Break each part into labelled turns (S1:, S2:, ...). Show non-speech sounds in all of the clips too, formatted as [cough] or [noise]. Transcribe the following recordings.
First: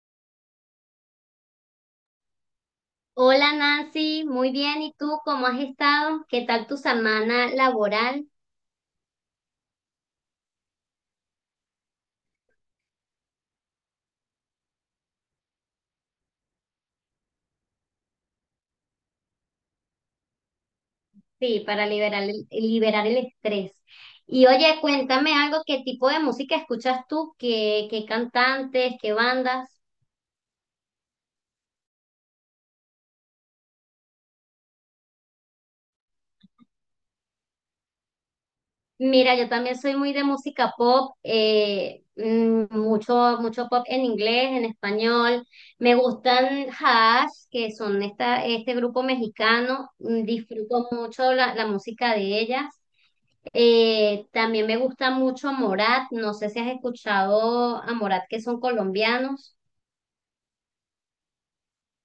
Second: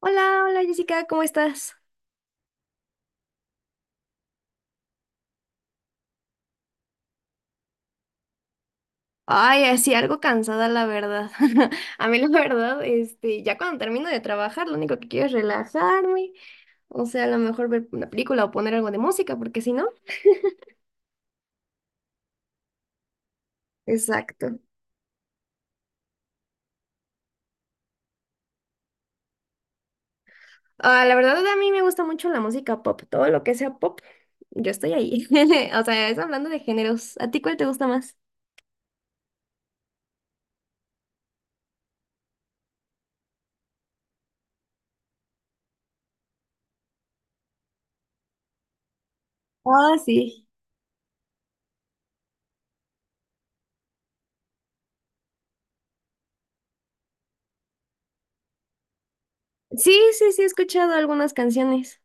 S1: Hola, hola Jessica, ¿cómo estás?
S2: Hola Nancy, muy bien. ¿Y tú cómo has estado? ¿Qué tal tu semana laboral?
S1: Ay, así algo cansada la verdad. [laughs] A mí la verdad, ya cuando termino de trabajar, lo único que quiero es relajarme, o sea, a lo mejor ver una película o poner algo de música, porque si no.
S2: Sí, para liberar el estrés. Y
S1: Exacto.
S2: oye, cuéntame algo, ¿qué tipo de música escuchas tú? ¿Qué cantantes? ¿Qué bandas?
S1: Ah, la verdad a mí me gusta mucho la música pop, todo lo que sea pop, yo estoy ahí. [laughs] O sea, es hablando de géneros. ¿A ti cuál te gusta más?
S2: Mira, yo también soy muy de música pop, mucho pop en inglés, en español. Me gustan Hash, que son este grupo mexicano.
S1: Ah, sí.
S2: Disfruto mucho la música de ellas. También me gusta mucho Morat, no sé si has escuchado a Morat, que son colombianos.
S1: Sí, sí, sí, he escuchado algunas canciones.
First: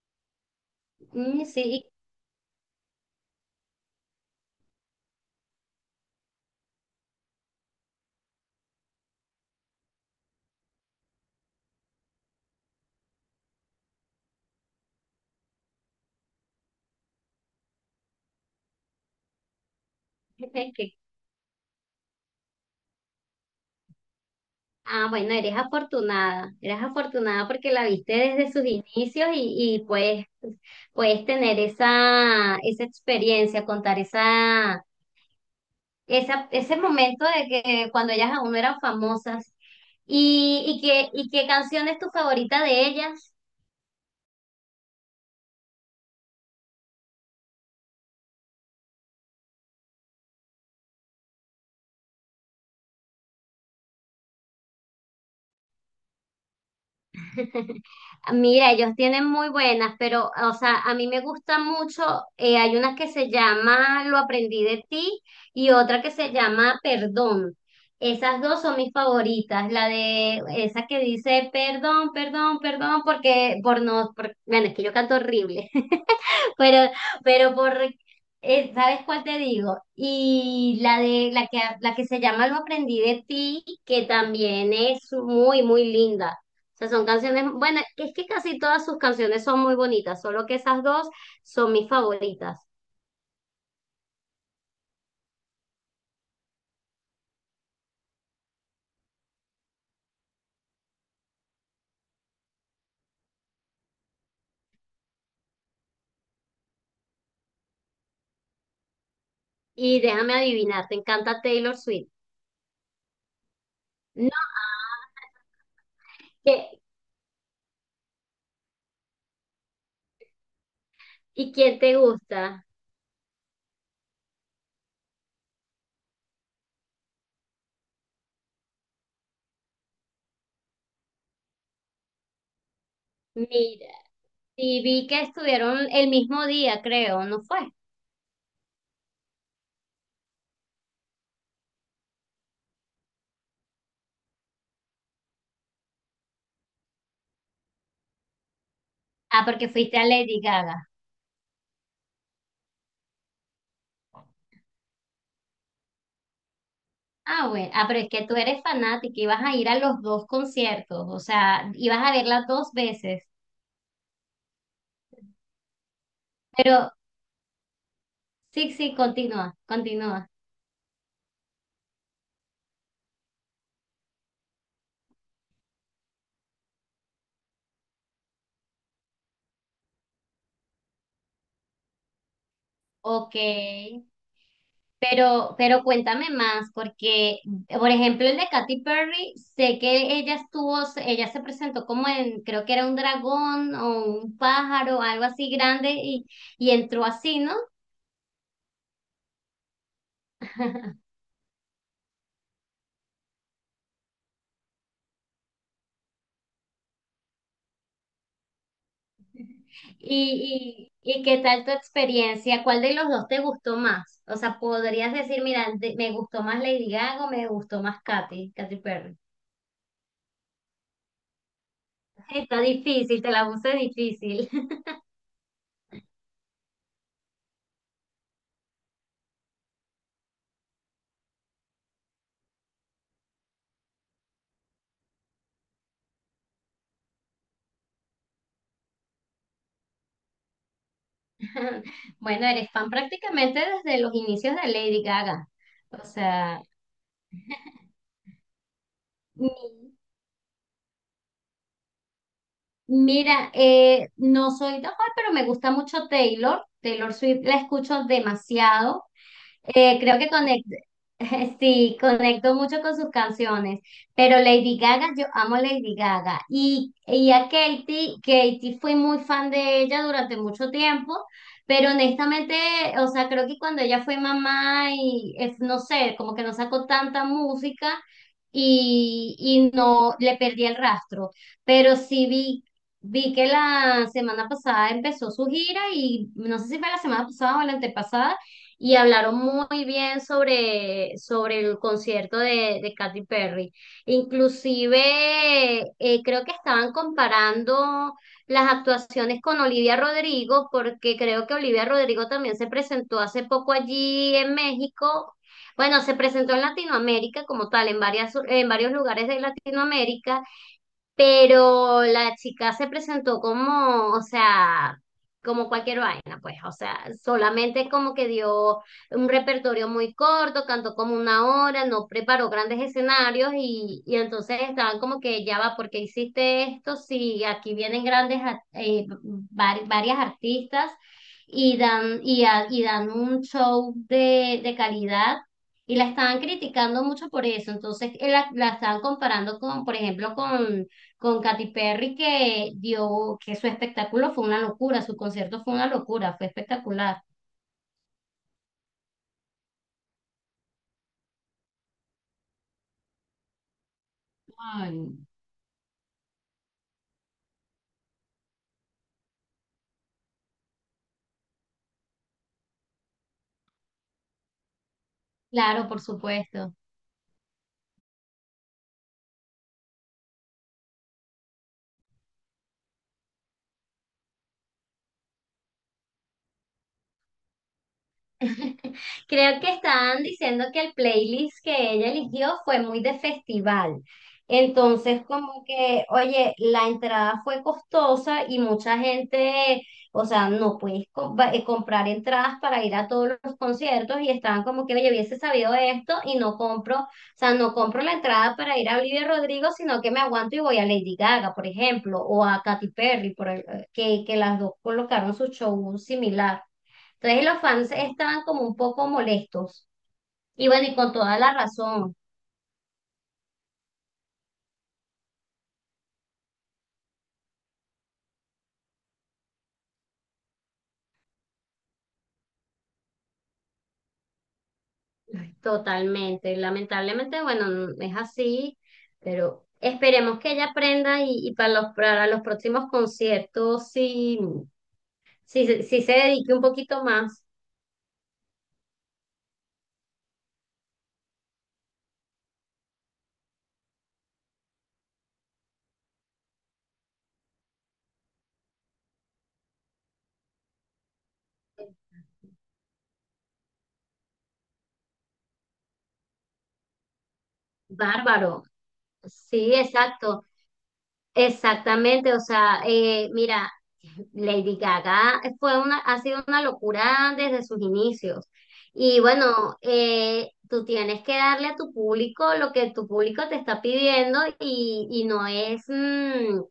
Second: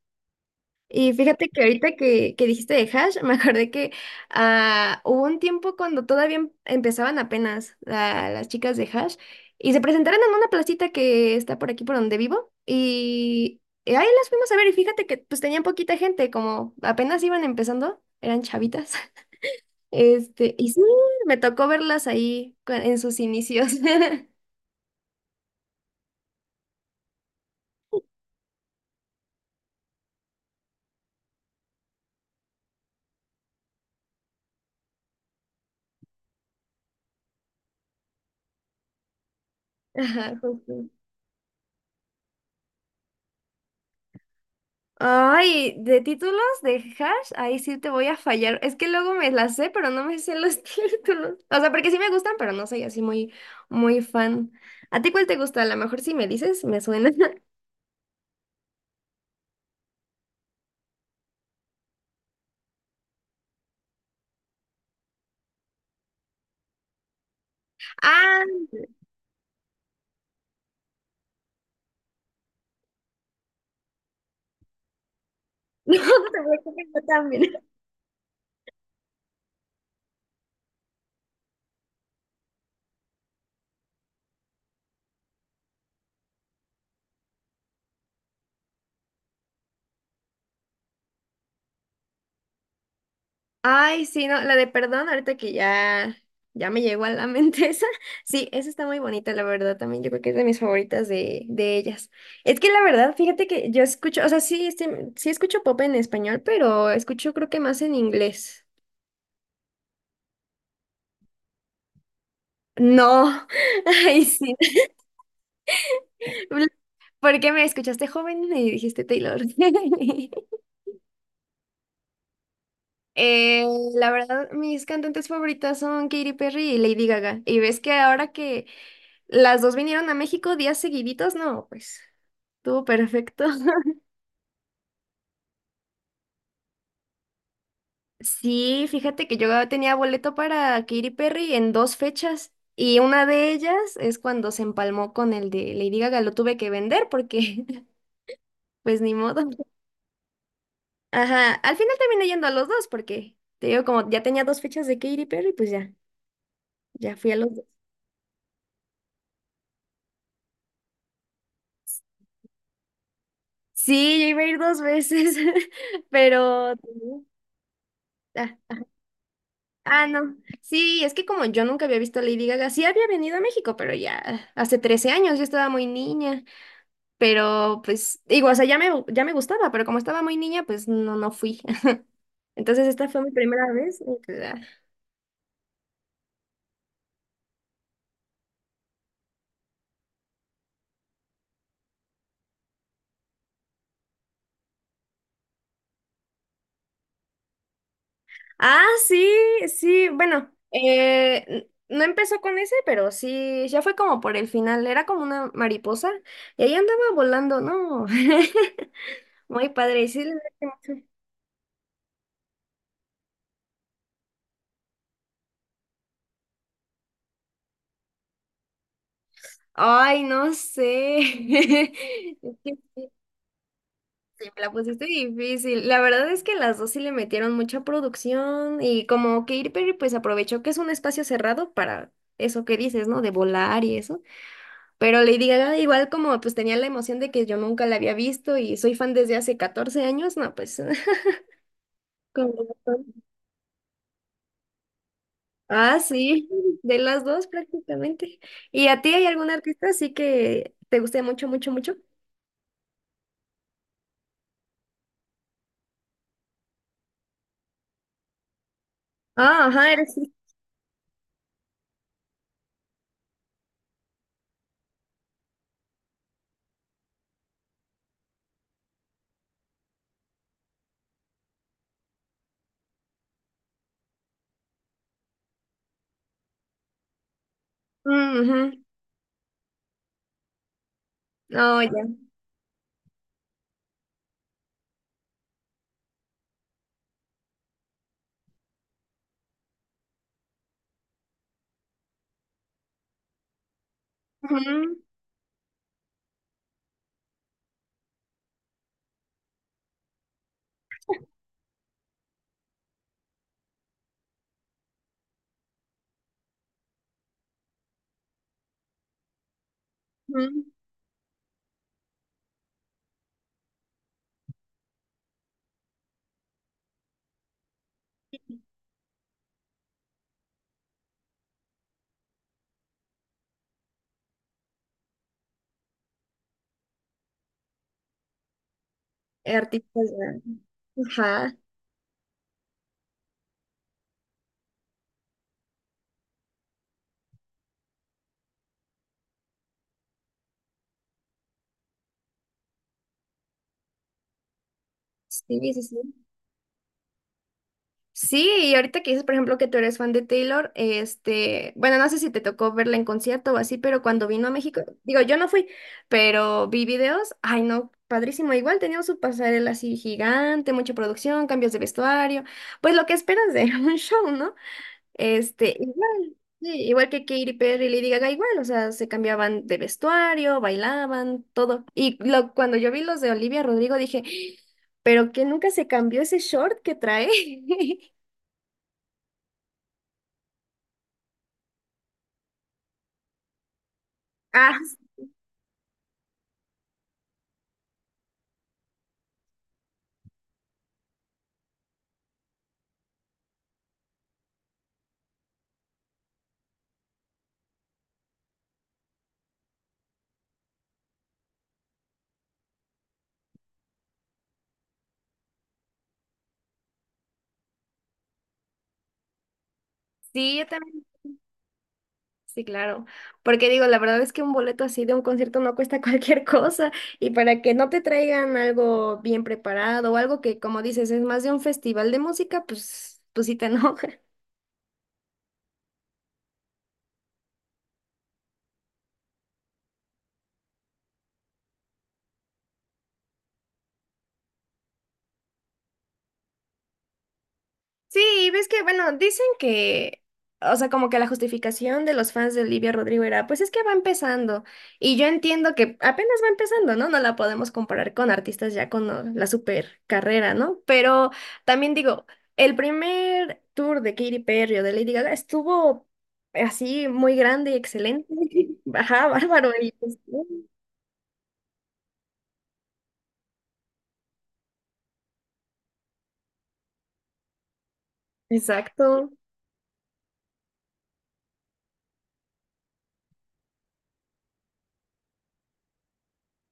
S1: Y
S2: Mm,
S1: fíjate que
S2: sí.
S1: ahorita que dijiste de hash, [laughs] me acordé que ah, hubo un tiempo cuando todavía empezaban apenas las chicas de hash y se presentaron en una placita que está por aquí por donde vivo y ahí las fuimos a ver y fíjate que pues tenían poquita gente, como apenas iban empezando, eran chavitas. [laughs] Y
S2: [laughs]
S1: sí,
S2: que-
S1: me tocó verlas ahí en sus inicios. [laughs]
S2: ah, bueno, eres afortunada porque la viste desde sus inicios y, puedes, tener esa, experiencia, contar ese momento de que cuando ellas aún no eran famosas.
S1: Ajá,
S2: ¿Y, y
S1: justo.
S2: qué, y qué canción es tu favorita de ellas?
S1: Ay, de títulos de hash, ahí sí te voy a fallar. Es que luego me las sé, pero no me sé los [laughs] títulos. O sea, porque sí me gustan, pero no soy así muy, muy fan. ¿A ti cuál te gusta? A lo mejor si me dices, me suena. [laughs]
S2: Mira, ellos tienen muy buenas, pero, o sea, a mí me gusta mucho, hay una que se llama Lo aprendí de ti y otra que se llama Perdón. Esas dos
S1: Ah,
S2: son mis favoritas, la de esa que dice perdón, perdón, perdón, porque por no, por- bueno, es que yo canto horrible.
S1: [laughs] no, te preocupes,
S2: Pero,
S1: yo también.
S2: pero ¿sabes cuál te digo? Y la que se llama Lo aprendí de ti, que también es muy, muy linda. O sea, son canciones, bueno, es que casi todas sus canciones son muy bonitas, solo que esas dos son mis favoritas.
S1: Ay, sí, no, la de perdón, ahorita que ya, ya me llegó a la mente [laughs] esa. Sí, esa está muy bonita, la verdad, también. Yo creo que es de mis favoritas de ellas. Es que la verdad, fíjate que yo escucho, o sea, sí, sí escucho pop en español, pero escucho creo que más en inglés.
S2: Y déjame adivinar, ¿te encanta Taylor Swift?
S1: No, [laughs] ay,
S2: No.
S1: sí. [laughs]
S2: ¿qué-
S1: ¿Por qué me escuchaste joven y dijiste Taylor? [laughs]
S2: ¿Y quién te gusta?
S1: Eh, la verdad, mis cantantes favoritas son Katy Perry y Lady Gaga. Y ves que ahora que las dos vinieron a México días seguiditos, no, pues. Estuvo perfecto.
S2: Mira,
S1: [laughs]
S2: y vi que estuvieron el mismo día, creo, ¿no fue?
S1: Sí, fíjate que yo tenía boleto para Katy Perry en dos fechas y una de ellas es cuando se empalmó con el de Lady Gaga, lo tuve que vender porque [laughs] pues ni modo.
S2: Ah, porque fuiste a Lady Gaga.
S1: Ajá, al final terminé yendo a los dos porque te digo como ya tenía dos fechas de Katy Perry, pues ya, ya fui a
S2: Ah,
S1: los dos.
S2: bueno, ah, pero es que tú eres fanática y vas a ir a los dos conciertos, o sea, ibas a verla dos veces.
S1: Sí, yo iba a ir dos veces, [laughs] pero...
S2: Pero
S1: Ah,
S2: sí, sí, continúa,
S1: ah,
S2: continúa.
S1: no. Sí, es que como yo nunca había visto a Lady Gaga, sí había venido a México, pero ya hace 13 años, yo estaba muy niña. Pero pues digo, o sea, ya me gustaba, pero como estaba muy niña, pues no, no fui. [laughs] Entonces esta fue mi
S2: Ok,
S1: primera vez. Y pues, ah.
S2: pero cuéntame más, porque, por ejemplo, el de Katy Perry, sé que ella se presentó como en, creo que era un dragón o un pájaro, algo así grande, y, entró así, ¿no?
S1: Ah, sí, sí, bueno,
S2: [laughs]
S1: no empezó con ese, pero sí, ya fue como por el final, era como una mariposa y ahí andaba volando, ¿no? [laughs] Muy padre, sí. le
S2: ¿Y qué tal tu experiencia? ¿Cuál de los dos te gustó más? O sea, podrías decir, mira, me gustó más Lady Gaga o me gustó más Katy Perry.
S1: Ay, no sé. [laughs] Es
S2: Está
S1: que
S2: difícil, te la puse
S1: sí,
S2: difícil.
S1: me la pusiste difícil. La verdad es que las dos sí le metieron mucha producción y como que Katy Perry pues aprovechó que es un espacio cerrado para eso que dices, ¿no? De volar y eso. Pero Lady Gaga igual como pues tenía la emoción de que yo nunca la había visto y soy fan desde hace 14 años, no, pues. [laughs]
S2: [laughs] Bueno,
S1: Con
S2: eres fan
S1: razón.
S2: prácticamente desde los inicios de Lady Gaga.
S1: Ah,
S2: O
S1: sí,
S2: sea,
S1: de las dos prácticamente. ¿Y a ti hay algún artista
S2: mi-
S1: así que te guste mucho, mucho, mucho?
S2: mira, no soy tan de pero me gusta mucho Taylor. Taylor Swift la escucho demasiado.
S1: Ah, ajá, eres...
S2: Creo que conecto, [laughs] sí, conecto mucho con sus canciones, pero Lady Gaga, yo amo Lady Gaga y, a Katy fui muy fan de ella durante mucho tiempo, pero honestamente, o sea, creo que cuando ella fue mamá y es, no sé, como que no sacó tanta música
S1: Ujú.
S2: y, no le perdí el rastro,
S1: Oh,
S2: pero
S1: ya.
S2: sí vi... Vi que la semana pasada empezó su gira y no sé si fue la semana pasada o la antepasada y hablaron muy bien sobre, el concierto de Katy Perry.
S1: Ujú,
S2: Inclusive creo que estaban comparando las actuaciones con Olivia Rodrigo, porque creo que Olivia Rodrigo también se presentó hace poco allí en México. Bueno, se presentó en Latinoamérica como tal, en varios lugares de Latinoamérica,
S1: ujú.
S2: pero la chica se presentó como, o sea, como cualquier vaina, pues, o sea, solamente como que dio un repertorio muy corto, cantó como una hora, no preparó grandes escenarios y, entonces estaban como que ya va, ¿por qué hiciste esto? Si aquí vienen grandes,
S1: Artistas.
S2: varias artistas
S1: Ajá.
S2: y dan un show de, calidad. Y la estaban criticando mucho por eso. Entonces, la estaban comparando con, por ejemplo, con Katy Perry que su espectáculo fue una locura, su concierto
S1: Sí,
S2: fue
S1: sí,
S2: una
S1: sí.
S2: locura, fue espectacular.
S1: Sí, y ahorita que dices, por ejemplo, que tú eres fan de Taylor, bueno, no sé si te tocó verla en concierto o así, pero cuando vino a México, digo,
S2: Ay,
S1: yo no fui, pero vi videos, ay no, padrísimo, igual tenía su pasarela así gigante, mucha producción, cambios de vestuario, pues lo que esperas de [laughs] un show, ¿no? Este,
S2: claro, por
S1: igual,
S2: supuesto.
S1: sí, igual que Katy Perry y Lady Gaga, igual, o sea, se cambiaban de vestuario, bailaban, todo. Y lo, cuando yo vi los de Olivia Rodrigo dije, pero que nunca se cambió ese short que trae. [laughs]
S2: [laughs] Creo que estaban diciendo que el playlist que ella eligió fue muy de festival.
S1: Ah,
S2: Entonces, como que, oye, la entrada fue costosa y mucha gente, o sea, no puedes comprar entradas para ir a todos los conciertos y estaban como que, oye, hubiese sabido esto y no compro, o sea, no compro la entrada para ir a Olivia Rodrigo, sino que me aguanto y voy a Lady Gaga, por ejemplo, o a Katy Perry, que las dos colocaron su show similar. Entonces los fans estaban como un poco molestos.
S1: sí, yo
S2: Y bueno, y
S1: también.
S2: con toda la razón,
S1: Sí, claro. Porque digo, la verdad es que un boleto así de un concierto no cuesta [laughs] cualquier cosa. Y para que no te traigan algo bien preparado o algo que, como dices, es más de un festival de música, pues, pues sí te enoja.
S2: totalmente. Lamentablemente, bueno, es así, pero esperemos que ella aprenda y, para los próximos conciertos sí, sí, sí se dedique un poquito más.
S1: Sí, ves que, bueno, dicen que, o sea, como que la justificación de los fans de Olivia Rodrigo era, pues es que va empezando. Y yo entiendo que apenas va empezando, ¿no? No la podemos comparar con artistas ya con la super carrera, ¿no? Pero también digo, el primer tour de Katy Perry o de Lady Gaga estuvo así muy grande y excelente.
S2: Bárbaro.
S1: [laughs] Ajá, bárbaro.
S2: Sí,
S1: Y pues, ¿no?
S2: exacto. Exactamente, o sea, mira, [laughs] Lady Gaga ha sido una locura desde sus inicios. Y
S1: Exacto.
S2: bueno, tú tienes que darle a tu público lo que tu público te está pidiendo y, no es,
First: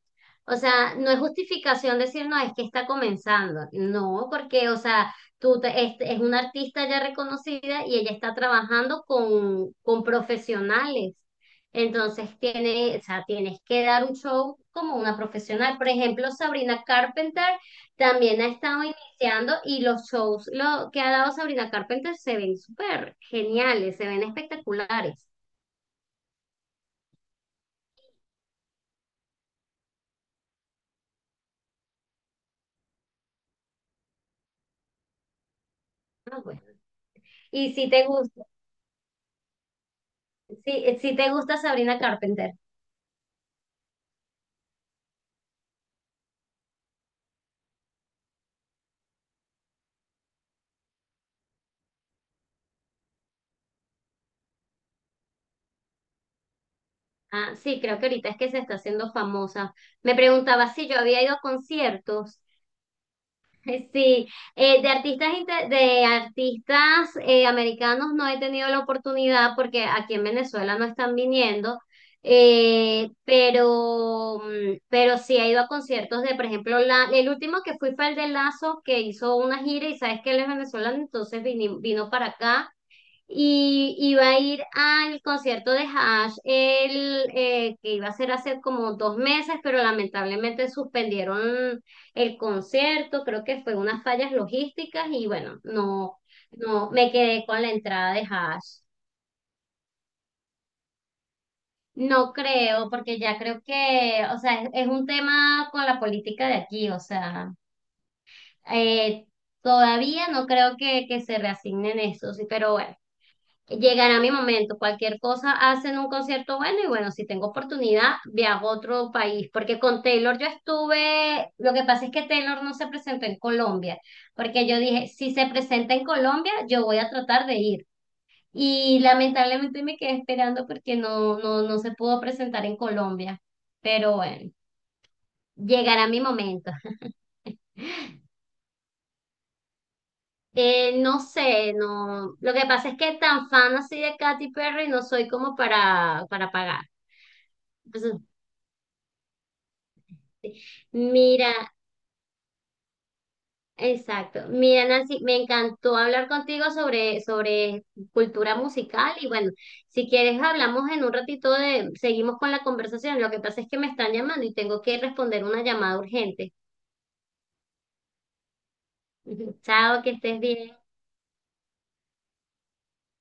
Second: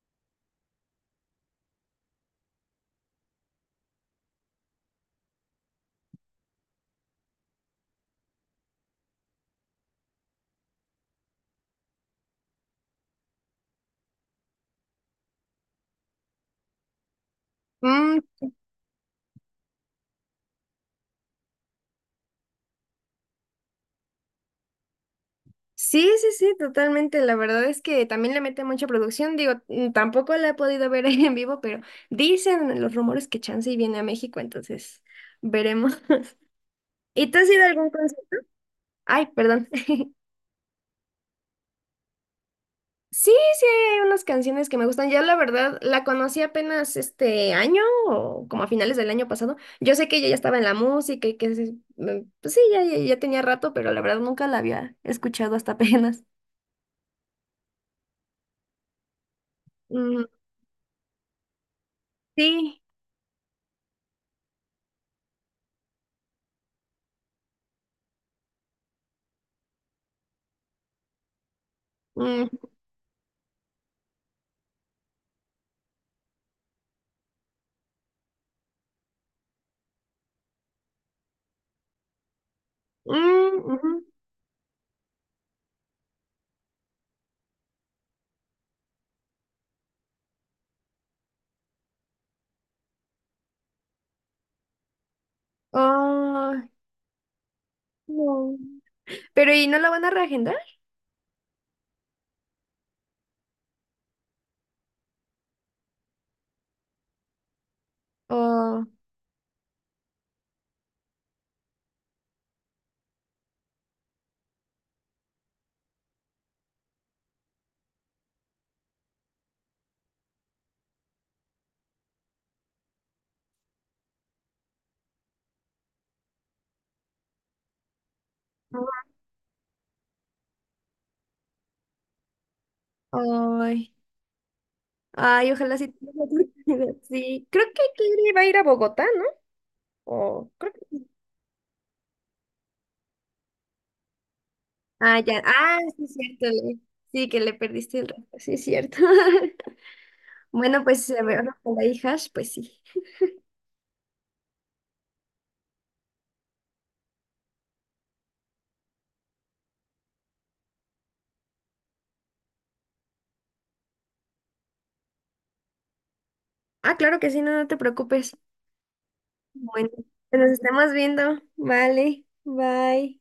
S2: o sea, no es justificación decir, no, es que está comenzando. No, porque, o sea, es una artista ya reconocida y ella está trabajando con, profesionales. Entonces o sea, tienes que dar un show como una profesional. Por ejemplo, Sabrina Carpenter
S1: Mm,
S2: también ha estado iniciando y los shows lo que ha dado Sabrina Carpenter se ven súper geniales, se ven espectaculares.
S1: sí, sí, sí, totalmente. La verdad es que también le mete mucha producción. Digo, mm, tampoco la he podido ver [laughs] ahí en vivo, pero dicen los rumores que chance y viene a México, entonces veremos.
S2: Ah, bueno.
S1: [laughs] ¿Y tú has ido a
S2: Y
S1: algún concierto? Ay, perdón. [laughs]
S2: si te gusta Sabrina Carpenter.
S1: Sí, sí, hay unas canciones que me gustan. Ya la verdad, la conocí apenas este año o como a finales del año pasado. Yo sé que ella ya estaba en la música y que pues sí, ya, ya ya tenía rato, pero la verdad nunca la había escuchado hasta [laughs] apenas.
S2: Ah, sí, creo que ahorita es que se está haciendo famosa. Me
S1: Mm,
S2: preguntaba si yo había ido a conciertos.
S1: sí.
S2: [laughs] Sí, de artistas americanos no he tenido la oportunidad porque aquí en Venezuela no están viniendo,
S1: Mm,
S2: pero sí he ido a conciertos de, por ejemplo, el último que fui fue el de Lazo, que hizo una gira y sabes que él es venezolano, entonces vino para acá
S1: mm, ujú.
S2: y iba a ir al concierto de Hash, que iba a ser hace como 2 meses, pero lamentablemente suspendieron el concierto, creo que fue unas fallas logísticas y bueno, no,
S1: Ay,
S2: no, me quedé con la entrada de
S1: no.
S2: Hash.
S1: Pero ¿y no la van a reagendar?
S2: No creo, porque ya creo que, o sea, es un tema con la política de aquí, o sea,
S1: Oh,
S2: eh, todavía no creo que se reasignen esos, pero bueno. Llegará mi momento, cualquier cosa hacen un concierto bueno y bueno, si tengo oportunidad, viajo a otro país, porque con Taylor yo estuve, lo que pasa es que Taylor no se presentó en Colombia, porque yo dije, si se presenta en Colombia, yo voy a tratar de ir. Y lamentablemente me quedé esperando porque no, no, no se pudo presentar en Colombia,
S1: ay,
S2: pero bueno,
S1: ay, ojalá sí
S2: llegará
S1: tenga
S2: mi
S1: la
S2: momento.
S1: oportunidad. [laughs] Sí, creo que Kiri va a ir a Bogotá, ¿no? O creo que...
S2: No sé, no, lo que pasa es que tan fan así de Katy Perry no
S1: Ah,
S2: soy
S1: ya.
S2: como
S1: Ah, sí, es
S2: para,
S1: cierto.
S2: pagar.
S1: Sí, que le perdiste el
S2: Pues,
S1: rato. Sí, es cierto. [laughs] Bueno, pues a ver,
S2: mira,
S1: con y hijas pues sí.
S2: exacto. Mira, Nancy, me encantó hablar contigo sobre, cultura musical y bueno, si quieres hablamos en un ratito seguimos con la conversación. Lo que pasa es que me están llamando y tengo que responder una llamada urgente.
S1: Ah, claro que sí, no, no te preocupes.
S2: [laughs]
S1: Bueno,
S2: Chao, que estés
S1: pues nos
S2: bien.
S1: estamos viendo. Vale, bye.